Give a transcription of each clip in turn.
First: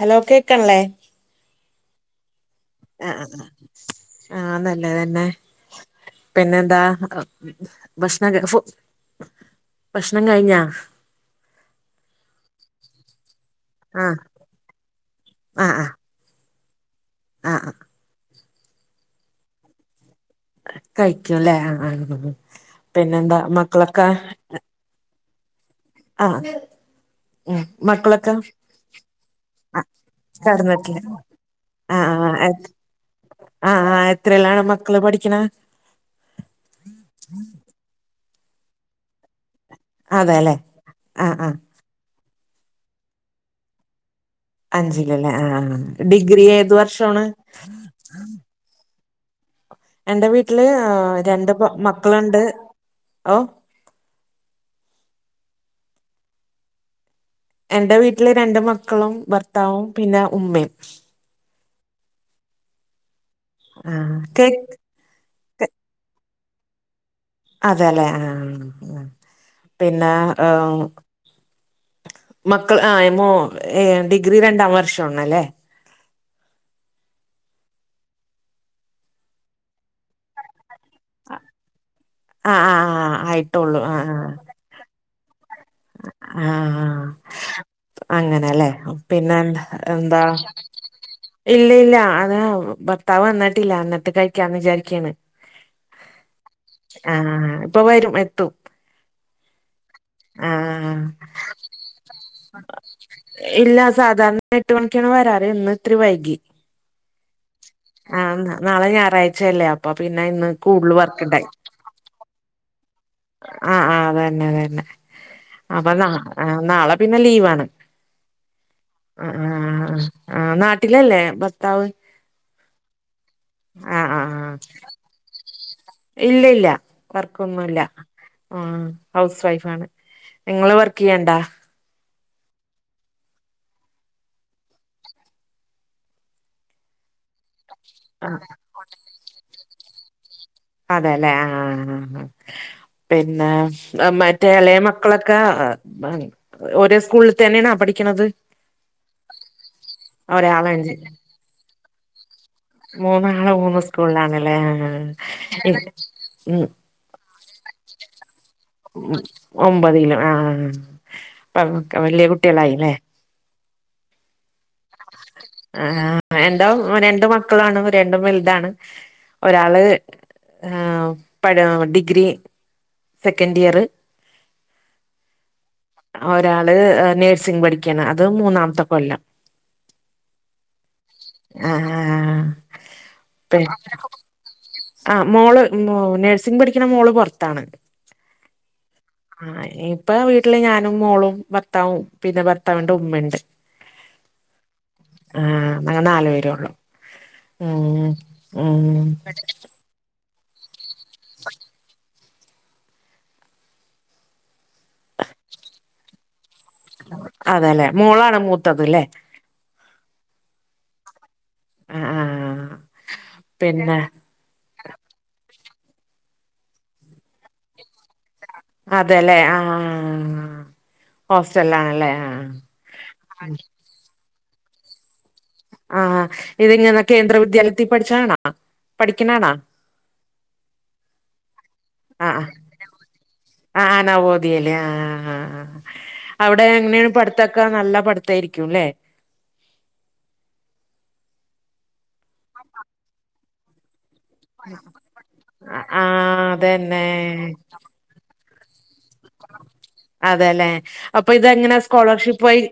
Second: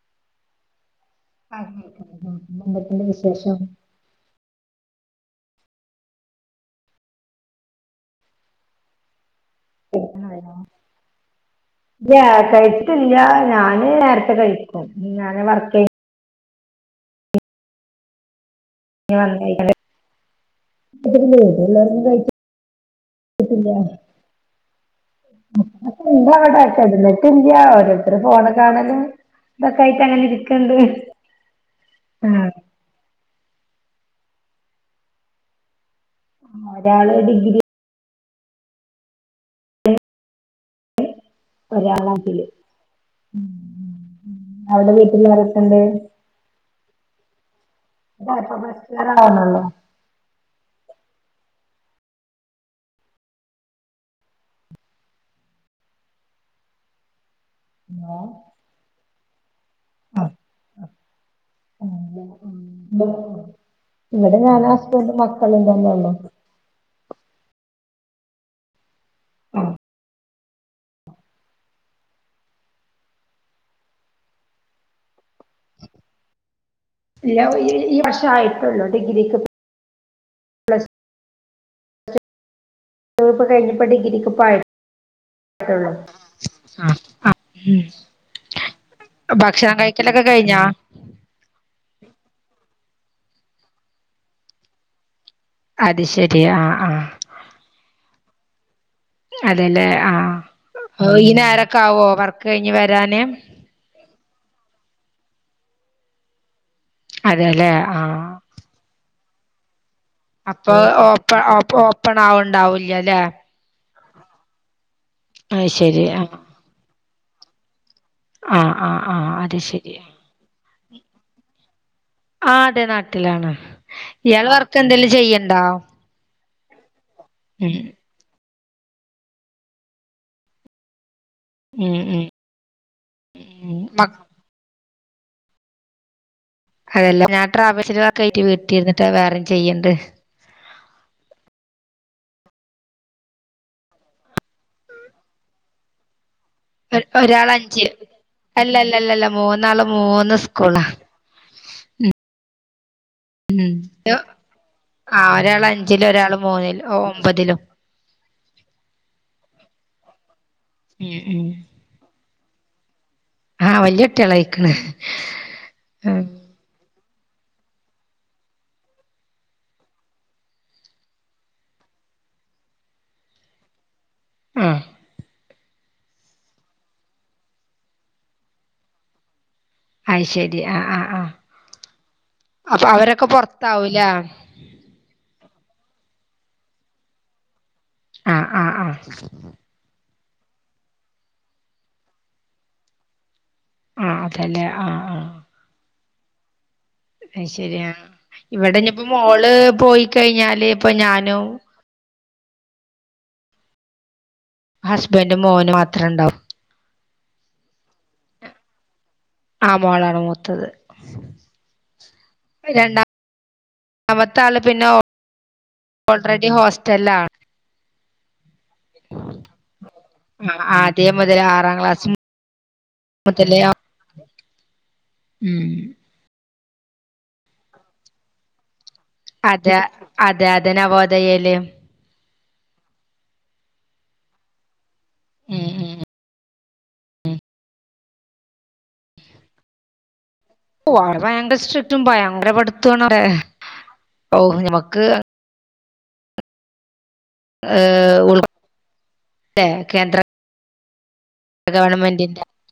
Hello കേക്ക്ണ്ല്ലേ ആഹ് കേക്ക്ന്ന്ണ്ട് [inaudible] പിന്നെന്തേക്കേണ്ട് വിശേഷം ആഹ് നല്ലതന്നെ പിന്നെന്താ ഭക്ഷണക്കെ ഫു ല്ല കഴിച്ചില്ല ഞാന് ആ നേരത്തെ കഴി ഞാന് വർക്കെയ് ആഹ് ഞ് വന്നേക്ക കഴിക്കുംല്ലേ എല്ലാരൊന്നും ആഹ് പിന്നെന്താ കഴിച്ചിട്ടില്ല മക്കളൊക്കെ ആ എന്താ അവിടെ കെടന്നിട്ടില്ല ഉം ഓരോരുത്തര് മക്കളൊക്കെ ഫോണ് കാണലും ഇതൊക്കെ ആയിട്ടങ്ങനെ ഇരിക്ക്ണ്ട് അ ആഹ് എ അ ആഹ് എത്രല്ലാണ് മക്കള് പഠിക്ക്ണെ ഒരാള് ഡിഗ്രി അതെല്ലെ ആഹ് ആഹ് ഒരാളാട്ടില് ഉം അഞ്ചിലല്ലേ ആഹ് ഡിഗ്രി ഏത് വർഷാണ് ഇതാ പ്പൊ ഫസ്റ്റിയറവണല്ലോ എന്റെ വീട്ടില് രണ്ട് പെ മക്കളുണ്ട് ഓ എൻറെ ഏ? വീട്ടില് രണ്ട്‌ മക്കളും ഭർത്താവും പിന്നെ ആ, ഉമ്മേം ആഹ് ഇവിടെ ഞാനാ കേക്ക് ണ്ട് മക്കളും തന്നെ ള്ളൂ അതെല്ലെ ആഹ് ആഹ് പിന്നെ ങ് മക്കള് ആഹ് മോ ഏ ഡിഗ്രി രണ്ടാം വർഷംണല്ലേ ഇല്ല ഈ വർഷ ആയിട്ടൊള്ളൂ ഡിഗ്രിക്ക് പ്ലസ് ആഹ് ആഹ് ആയിട്ടോുള്ളൂ ആഹ് ട്ടുള്ളു ആഹ് ആ അങ്ങനെല്ലേ പിന്നെ ഭക്ഷണം എന്താ കഴിക്കലൊക്കെ കഴിഞ്ഞാ ഇല്ല ഇല്ല അതാ ഭർത്താവ് ന്നിട്ടില്ല ന്നട്ട് കഴിക്കാന്ന് വിചാരിക്കണ് അത് ശരി ആ ആ ആഹ് ആഹ് ഇപ്പ വരും എത്തും അതെല്ലേ ആഹ് ഈ നേരെക്കകോ വർക്ക് കഴിഞ്ഞ് വരാന് ഇല്ല സാധാരണ എട്ടു മണിക്കാണ് വരാറ് ഇന്ന് ഇത്തിരി വൈകി അതെല്ലേ ആ ആഹ് നാളെ ഞായറാഴ്ചയല്ലേ അപ്പ പിന്നെ ഇന്ന് കൂടുതൽ വർക്ക് ണ്ടായി പ്പണവ്ണ്ടാവൂല്ല ല്ലെ ആഹ് ആഹ് അതന്നെ തന്നെ അത് അപ്പൊ ശരി ന ആ നാളെ പിന്നെ ലീവാണ് ആഹ് ആഹ് അഹാ ആഹ് നാട്ടിലല്ലേ ഭർത്താവ് ആഹ് അതെ നാട്ടിലാണ് ഇയാൾ വർക്ക് എന്തേങ്കിലും ചെയ്യ്ണ്ടോ ഇല്ലല്ല വർക്കൊന്നുംല്ല ഉം ആഹ് ഹൗസ് വൈഫാണ് ങ്ങള് വർക്കെയ്യ്ണ്ടാ? ഉം ഉം ഉം മ അതെല്ല ഞാനൻ ട്രാവൽസ് ആ ആക്കിയിട്ട് വീട്ടിരിട്ട് വേറെ ചെയ്യ്ണ്ട് അതെല്ലെ ആഹ് പിന്നെ മറ്റേ ഇളയ മക്കളൊക്കെ ഒരേ സ്കൂളിൽ ഒരാള് തന്നെയണാ അഞ്ച് പഠിക്ക്ണത് അല്ലല്ലല്ലല്ല മൂന്നാളു മൂ ഒരാളഞ്ച് മൂന്നാള് ഉം മൂന്ന് സ്കൂള്ലാണ്ലേ ആഹാ ആ ഒരാള് അഞ്ചിലും ഒരാള് ഉം മൂന്നിലും ഒമ്പതിലും ഒമ്പത്കിലൊ ആഹ് ഉം ഉം അതൊക്കെ വലിയ കുട്ടികളായി ല്ലേ? ആഹ് വല്ല്യായ കുട്ടൃള് അയ്ക്ക്ണ ആഹ് എന്റെ രണ്ട് മക്കളാണ് രണ്ടും വലുതാണ് ഒരാള് ആ പട ഡിഗ്രി സെക്കൻഡ് ഇയർ ആഹ് ഒരാള് നഴ്സിംഗ് പഠിക്കാണ് അത് മൂന്നാംത്തെ കൊല്ലം അയ് ശെരി ആഹ് ആഹ് ആഹ് ആഹ് അപ്പ അവരൊക്കെ പി പൊർത്താവും ലേ ആഹ് മോള് നഴ്സിംഗ് പഠിക്കണ മോള് പുറത്താണ് ആഹ് ആഹ് ആഹ് ഇപ്പ വീട്ടില് ഞാനും മോളും ഭർത്താവും പിന്നെ ഭർത്താവിന്റെ ഉമ്മണ്ട്. ആഹ് അതലെ ആഹ് ആഹ് ആഹ് ഞങ്ങള് നാല് പേരേ ഒള്ളു അയ്ശരിയാ ആഹ് ഇവിടെനിപ്പോ മോള് പോയി കഴിഞ്ഞാല് ഇപ്പൊ ഞാനും ഹസ്ബൻഡും മോനും മാത്രണ്ടാവും അതേലേ മോളാണ് മൂത്തത് ലേ ആ മോളാണ് മൂത്തത് ആഹ് പിന്നെ ആഹ് പിന്നെ രണ്ടാമ ത്തെ ആൾ പിന്നെ ഓൾറെഡി ഹോസ്റ്റലിൽ ആണ് അതേല്ലേ ആഹ് ആ ആ ആദ്യേ ഹോസ്റ്റൽലാണ്ല്ലേ ആ ആ പ്പത്തിലാ ആഹ് ഇതിങ്ങനെ കേന്ദ്ര വിദ്യാലയത്തിൽ പഠിച്ചതാണാ അതെ അതെ അതെ നവോദയേല്. ആഹ് ആഹ് ആഹ് ആഹ് നവോദയേല് ആഹ് ആഹ് ആഹ് ഉം ആഹ് ഉം അവ് അവിടെ എങ്ങനെയാണ് പഠിത്തൊക്കെ നല്ല പഠിത്തായിരിക്കുല്ലേ ഓഹ് അവടെ ഭയങ്കര സ്ട്രിക്റ്റും ഭയങ്കര പടുത്തോണ് അവടെ ഔ നമുക്ക് അ ആഹ് അതന്നെ [unintelligible] അതെലെ അപ്പൊ ഇതെങ്ങനെ സ്കോളർഷിപ്പ് ഗവൺമെന്റിന്റെ വഴി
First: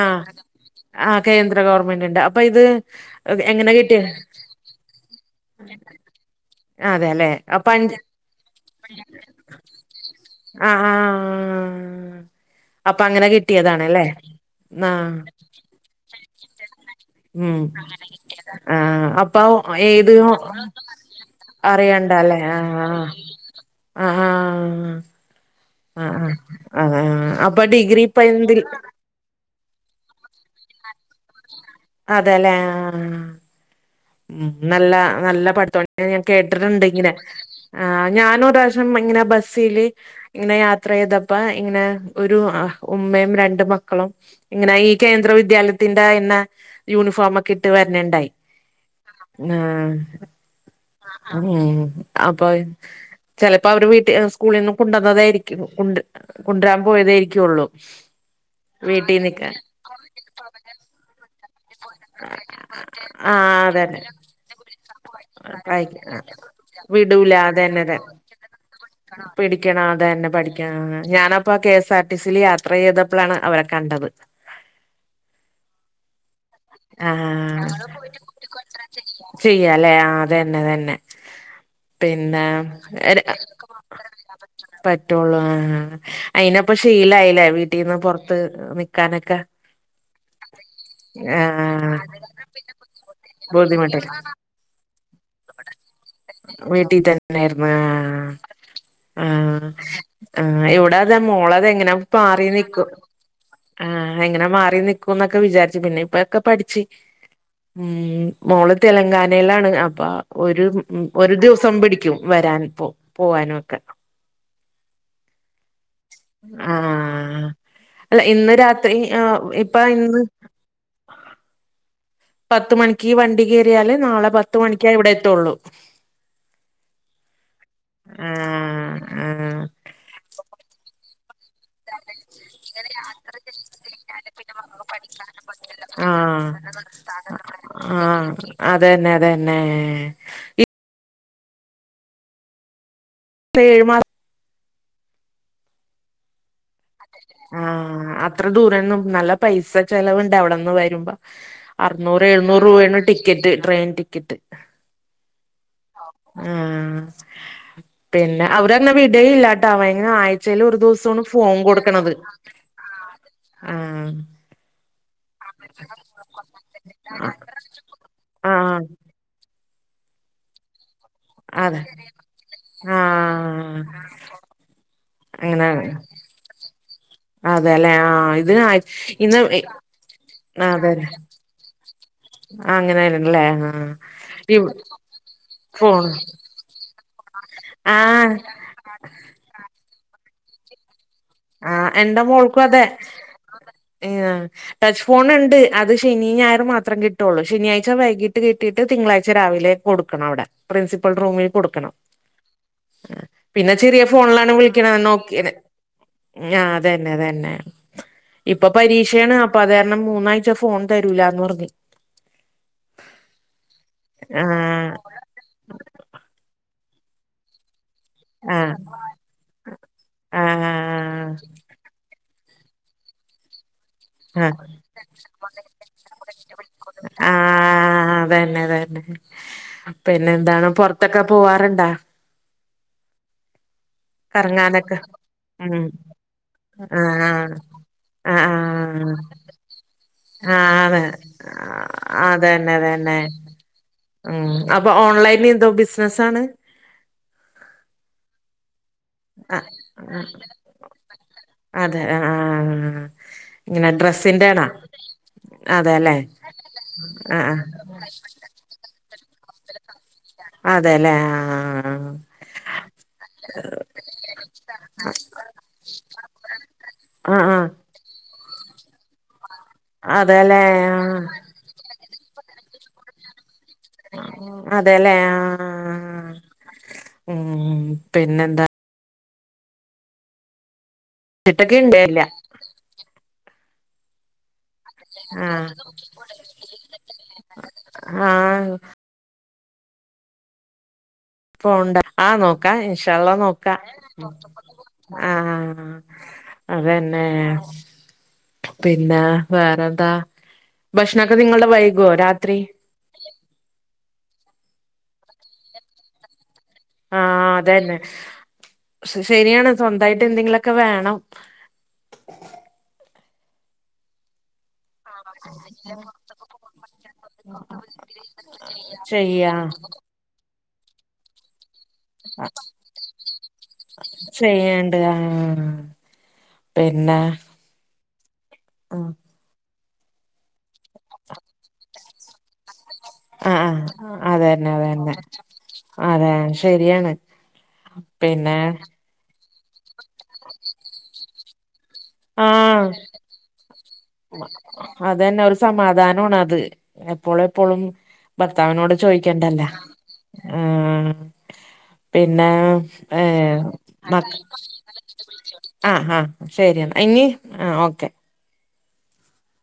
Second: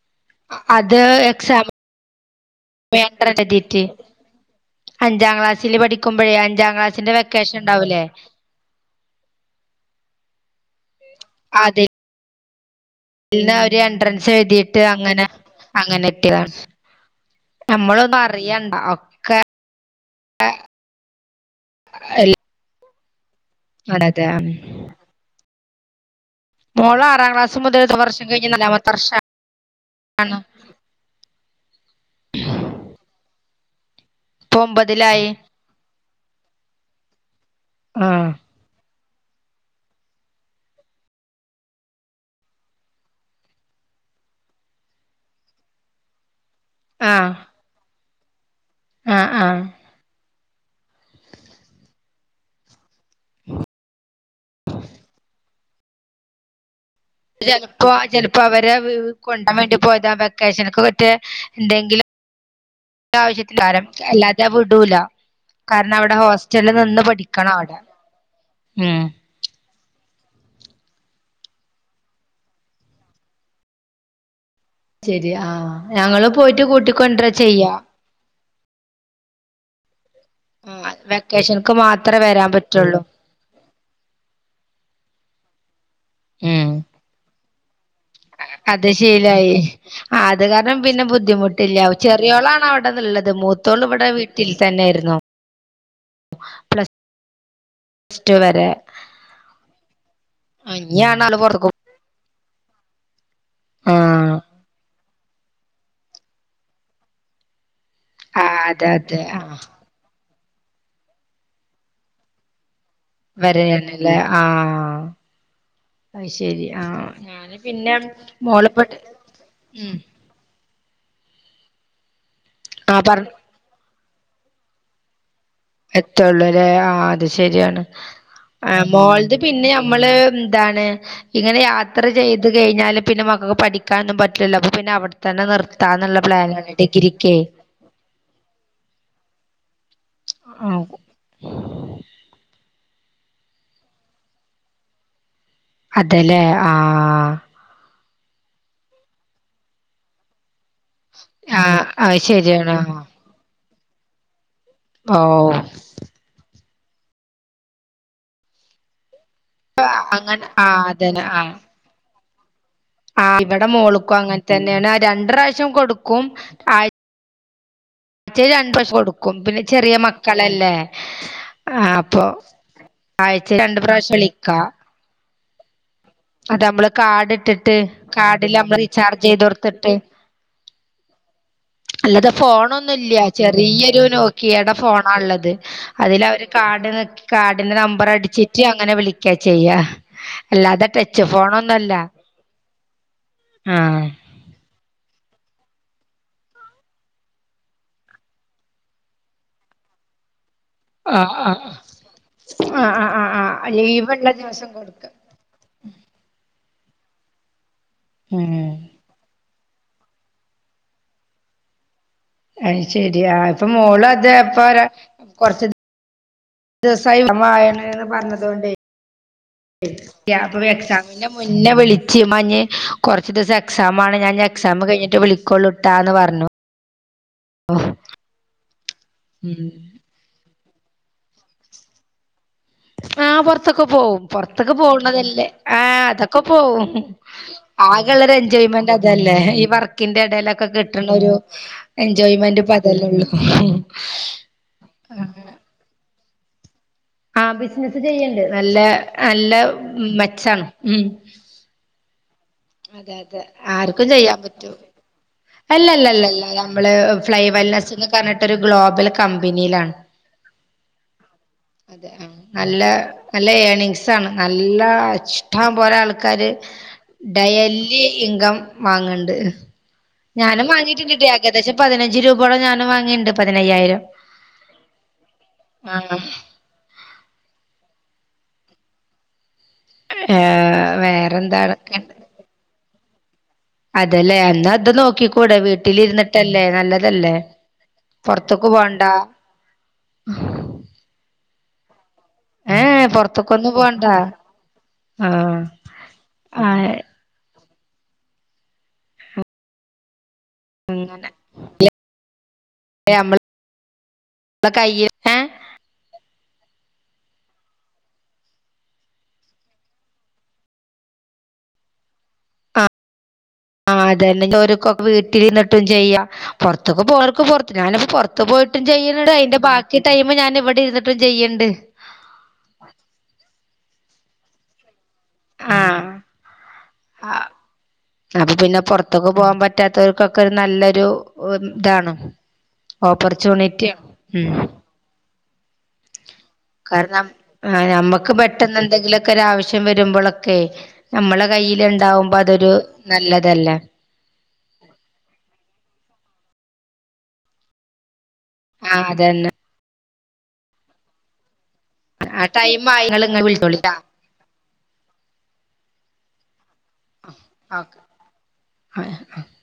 ആഹ് അത് ആഹ് കേന്ദ്ര എക്സാം ഗവൺമെന്റ്ന്റെ അപ്പൊ ഇത് എൻട്രൻസ് എങ്ങനെ എഴുതിയിട്ട് കിട്ടിയേ അഞ്ചാം ക്ലാസ്സിൽ പഠിക്കുമ്പഴേ അഞ്ചാം ക്ലാസ്സിന്റെ വെക്കേഷൻ ഉണ്ടാവൂലേ. അ അ അ ആഹ് അപ്പൊ അങ്ങനെ അതിൽന്ന് ഒരു കിട്ടിയതാണല്ലേ എൻട്രൻസ് എഴുതിയിട്ട് ആഹ് അങ്ങനെ അങ്ങനെ കിട്ടിയതാണ് ഉം നമ്മളൊന്നും അറിയണ്ട ആഹ് അപ് ഒക്കെ ഇപ്പം ഏത് അറിയണ്ടലെ ആഹ് അതെതെ ഉം ആഹ് ആഹ് മോള് ആറാം ക്ലാസ് അപ്പൊ മുതൽ [unintelligible] ഡിഗ്രി ഇപ്പ വർഷം കഴിഞ്ഞ് എന്തിൽ നാലാമത്തെ വർഷാണ്. അതെലെ ആഹ് ഉം ഇപ്പൊ നല്ല ഒമ്പതിലായി നല്ല പഠിത്തോണ്ട് ഞാൻ കേട്ട്ട്ട്ണ്ട് ഇങ്ങനെ ആഹ് ഞാനൊരാവ്ശ് ഉം ഇങ്ങനെ ബസ്സില് ഇങ്ങനെ യാത്ര ചെയ്തപ്പ ഇങ്ങനെ ഒരു ആ ഉമ്മയും രണ്ട്‌ മക്കളും. ഇങ്ങനെ ഈ കേന്ദ്ര വിദ്യാലയത്തിന്റെ അയിന്ന ആഹ് യൂണിഫോം ഒക്കെ ഇട്ട് വര്ണണ്ടായി. ആഹ് ഉം അപ്പഹ് ചെലപ്പോ അവര് വീട്ടി സ്കൂളിൽന്ന് കൊണ്ടന്നാതായിര്ക്കും കൊണ്ട് കൊണ്ട്‌രാൻ പോയത് ആയിരിക്കും ചെൽപ്പോ ചെൽപ്പോ അവരെ വ് നിക്കാൻ കൊണ്ടാൻ വേണ്ടി പോയതാ വെക്കേഷൻക്ക് പറ്റെ എന്തെങ്കിലും ആഹ് ആവശ്യത്തിനെക്കാരം അതന്നെ അല്ലാതെ വിടൂല കാരണം അവിടെ കഴിക്ക ഹോസ്റ്റൽ നിന്ന് വിടൂല പഠിക്കണം അവിടെ അതന്നെ അതെ ഉം പിടിക്കണം അതെ തന്നെ പഠിക്കണം ഞാനപ്പ കെഎസ് ആർ ടിസില് യാത്ര ചെയ്തപ്പോളാണ് അവരെ കണ്ടത് ശരി ആഹ് ഞങ്ങള് പോയിട്ട് കൂട്ടി ആഹ് ചെയ്യല്ലേ ആഹ് തന്നെ ആഹ് തന്നെ വെക്കേഷൻക്ക് മാത്രേ പിന്നെ വരാൻ പറ്റുള്ളൂ [unintelligible] പറ്റുള്ളൂ ആഹ് അയിനപ്പ ഉം ശീലായില്ലേ വീട്ടിൽന്ന് അത് നിക്കാനൊക്കെ ശീലായി ആ അത് കാരണം പിന്നെ ആ ബുദ്ധിമുട്ടില്ല ചെറിയോളാണ് അവിടെന്നുള്ളത് മൂത്തോള ഇവിടെ വീട്ടിൽ തന്നെയായിയിരുന്നു വീട്ടി തന്നെയാരുന്നു ടു വരെ ആ ആ ഇവിട അതാ ഇഞ്ഞാണ് ആള് മോളത് പൊറത്ത്ക്ക് എങ്ങനെ മാറി നിക്കും ആ ആഹ് എങ്ങനെ മാറി നിക്കും ക്കുന്നൊക്കെ വിചാരിച്ചു പിന്നെ ഇപ്പൊക്കെ പഠിച്ച് ഉം ആഹ് മോള് അതെ അതെ ആഹ് തെലങ്കാനയിലാണ് അപ്പൊ അപ്പ ഒരു ഒരു ദിവസം പിടിക്കും വരാൻ ഇപ്പോ വരാനില്ലേ ആഹ് അയ്ശെരി ആഹ് ഞാന് പിന്നെ അല്ല ഇന്ന് രാത്രി മോലപ്പെട്ട് ആഹ് ഇപ്പ ഉം ഇന്ന് പത്ത് ആഹ് മണിക്ക് പറഞ്ഞ വണ്ടി കയറിയാല് നാളെ പത്ത് മണിക്ക ഇവിടെ എത്തുള്ളൂ എത്തുള്ളൂ അല്ലേ ആ അത് ശരിയാണ് ആഹ് മോളത് ആഹ് പിന്നെ മ്മള് എന്താണ് ഇങ്ങനെ യാത്ര ചെയ് ത് കഴിഞ്ഞാല് പിന്നെ മക്കക്ക് പഠിക്കാനൊന്നും പറ്റില്ലല്ലോ അപ്പൊ പിന്നെ അവിടെത്തന്നെ നിർത്താന്നുള്ള പ്ലാനാണ് ആഹ് ഡിഗ്രിക്കേ ആഹ് അതന്നെ അതന്നെ ആ പ്പ ഏഴ് മാ അതല്ലേ ആ ആഹ് അത്ര ദൂരന്നും നല്ല പൈസ ചെലവുണ്ട് അവിടെന്ന് വ രുമ്പ ആഹ് അത് അറനൂറ് എഴുന്നൂറ് ശരിയാണ് രൂപയാണ് ടിക്കറ്റ് ട്രെയിൻ ടിക്കറ്റ് ഓ ആ പിന്നെ അവരങ്ങനെ വിടല്ലട്ടോ ട്ടാ അവന് അങ്ങനെ ആഴ്ചേൽ ഒരു ആഹ് ദിവസമാണ് ഫോൺ കൊടുക്കണത് ആ ഇവിടെ ആഹ് മോളക്കും അങ്ങനെ തന്നെയാണ് രണ്ട് പ്രാവശ്യം കൊടുക്കും ആഴ്ച്ചേ രണ്ട് ആഹ് പ്രാവശ്യം കൊടുക്കും പിന്നെ ചെറിയ മക്കളല്ലേ അതെ ആ അപ്പൊ ആഴ്ച രണ്ട പ്രാവശ്യം വിളിക്കാ അങ്ങനാണ് അത് നമ്മള് കാർഡ് ഇട്ടിട്ട് അതെല്ലെ ആ ഇത് കാർഡില് ആ നമ്മള് റീചാർജ് ഇന്ന് ചെയ്ത് കൊടുത്തിട്ട് ആ അതന്നെ അല്ലാതെ ഫോണൊന്നുംല്ല ആഹ് ചെറിയൊരു ഇവ് നോക്കിയടെ ഫോണാ ഉള്ളത് ഫോൺ അതില അവര് കാർഡ് കാർഡിന്റെ നമ്പർ ആഹ് അടിച്ചിട്ട് അങ്ങനെ വിളിക്ക ചെയ്യ അല്ലാതെ ട ആഹ് എന്റെ മോൾക്കും അതെ ആഹ് ടച്ച് ഫോൺ ഉണ്ട് അത് ശനി ഞായർ മാത്രം കിട്ടുള്ളൂ ശനിയാഴ്ച വൈകീട്ട് കിട്ടിയിട്ട് തിങ്കളാഴ്ച രാവിലെ കൊടുക്കണം അവിടെ പ്രിൻസിപ്പൽ ആഹ് റൂമിൽ ആഹ് കൊടുക്കണം ആഹ് ആഹ് ആ ആഹ് ആഹ് പിന്നെ ചെറിയ ലീവ്ള്ള ഫോണിലാണ് ദിവസം വിളിക്കണ കൊടുക്ക നോക്കിയെടെ ആ അതന്നെ അതന്നെ ഉം ഇപ്പൊ പരീക്ഷയാണ് അപ്പൊ അത് കാരണം മൂന്നാഴ്ച ഫോൺ തരൂലന്ന് പറഞ്ഞ് അ ശരിയാ ഇപ്പ മോള് അതപ്പ ആഹ് കൊറച്ച് ദിവസായി എ [unintelligible] പറഞ്ഞതൊണ്ട് ആഹ് അപ്പ ആഹ് എക്സാമിന്റെ മുന്നേ വിളിച്ചു മ്മാ ഞ് കൊറച്ച് ദിവസം എക്സാം ആണ് ഞാൻ ആഹ് എക്സാം കഴിഞ്ഞിട്ട് വിളിക്കോള്ളട്ടാന്ന് പറഞ്ഞു ആ ആ അതന്നെ അതന്നെ ഉം പിന്നെ എന്താണ് പൊറത്തൊക്കെ പോവാറുണ്ടാ ആഹ് പൊറത്തൊക്കെ പോവും പൊറത്തൊക്കെ കറങ്ങാനൊക്കെ പോവണതല്ലേ ഉം ആഹ് അതൊക്കെ പോവും ആഹ് ആകെള്ള ഒരു ആഹ് എൻജോയ്മെന്റ് ആഹ് അതല്ലേ ഈ വർ ക്കിന്റെ ഇടയിലൊക്കെ ആണ് കിട്ടണ ഒരു ആ, എൻജോയ്മെന്റ് അതന്നെ അതന്നെ ഇപ്പതല്ലേള്ളൂ ഉം അപ്പൊ ഓൺലൈന് എന്തോ ബിസിനസ്സ് ആണ് ആ ബിസിനസ്സ് ചെയ്യ്ണ്ട് നല്ല നല്ല ആ മെച്ചാണ് ഉം അതെ ആ ആ ആ. അതെ അതെ ഇങ്ങനെ ആർക്കും ചെയ്യാൻ ഡ്രസ്സിന്റെണാ പറ്റൂ അതെല്ലേ അല്ലല്ലല്ലല്ല നമ്മള് ആ ആ ഫ്ലൈവെൽനെസ് എന്ന് പറഞ്ഞിട്ട ഒരു ഗ്ലോബൽ കമ്പനിയിലാണ് അതെല്ലേ ആ അതെ ആ നല്ല നല്ല ഏണിംങ്സ് ആണ് നല്ല ഇഷ്ടം പോലെ ആൾക്കാര് ആ ആ ആ. ഡെയലി ഇൻകം വാങ്ങണ്ട് അതെല്ലേ ഞാനും ആ വാങ്ങിയിട്ടിണ്ട് ട്ടോ ഏകദേശം പതിനഞ്ച് രൂപയോട് ഞാൻ വാങ്ങിണ്ട് പതിനയ്യായിരം ആ. അതെല്ലേ ആ ആ, ആഹ് ആ. ഉം പിന്നെന്താ ഏ വേ [unintelligible] ഇണ്ടേല്ല അതെലേ എന്നാ അത് ആ നോക്കിക്കൂടെ വീട്ടിലിരുന്നിട്ടല്ലേ നല്ലതല്ലേ ആ പൊറ്ത്ത്ക്ക് പോണ്ടാ പോണ്ടാ ആഹ് നോക്കാം ഏഹ് ഇർഷാ അള്ളാ പൊറത്ത്ക്കൊന്നും നോക്കാം പോണ്ട ആഹ് ആഹ് അതന്നെ ഏ പിന്നെ വേറെന്താ അങ്ങനെ ഭക്ഷണൊക്കെ നിങ്ങളുടെ വൈകുവോ രാത്രി [inaudible] ആഹ് അതന്നെ ശരിയാണ് സ്വന്തായിട്ട് എന്തെങ്കിലു ഒക്കെ വേണം ആ അതന്നെോക്കൊക്കെ വീട്ടിൽ ഇര്ന്നിട്ടും ചെയ്യാം പുറത്തൊക്കെ പോണോൽക്ക് പുറത്ത് ഞാനിപ്പോ പുറത്ത് പോയിട്ടും ചെയ്യണണ്ട് ചെയ്യാ അതിന്റെ ബാക്കി ടൈമ് ഞാന് ഇവിടെ ഇര്ന്നിട്ടും ചെയ്യണ്ട് ആ ചെയ്യ്ണ്ട് ആഹ് ആ ആഹ് പിന്നെ ആഹ് അപ്പൊ പിന്നെ ആഹ് പൊറത്തൊക്കെ പോകാൻ പറ്റാത്തവർക്കൊക്കെ ഒരു നല്ലൊരു ഇതാണ് ആ ആ ഓപ്പർച്യൂണിറ്റിയാ ഉം അതന്നെ അതന്നെ അതെ ശരിയാണ് കാരണം നമ്മുക്ക് പിന്നെ പെട്ടെന്ന് എന്തെങ്കിലു ഒക്കെ ഒരാ ആവശ്യം വരുമ്പൊളൊക്കെ നമ്മള കയ്യിൽ ഉണ്ടാവുമ്പോ അതൊരു ആഹ് നല്ലതല്ലേ അതന്നെ ഒരു സമാധാനമാണ് അത് എപ്പോളെപ്പോളും ഭർത്താവിനോട് ആഹ് അതന്നെ ചോദിക്കണ്ടല്ല ആ ആ പിന്നെ ടൈം ആയി ഏ ഇങ്ങള് ഇങ്ങള് വിളിച്ചോളിട്ടാ മക്ക ആഹ് ആഹ് ശരിയെന്ന ഇനി ആ ഓക്കെ [unintelligible]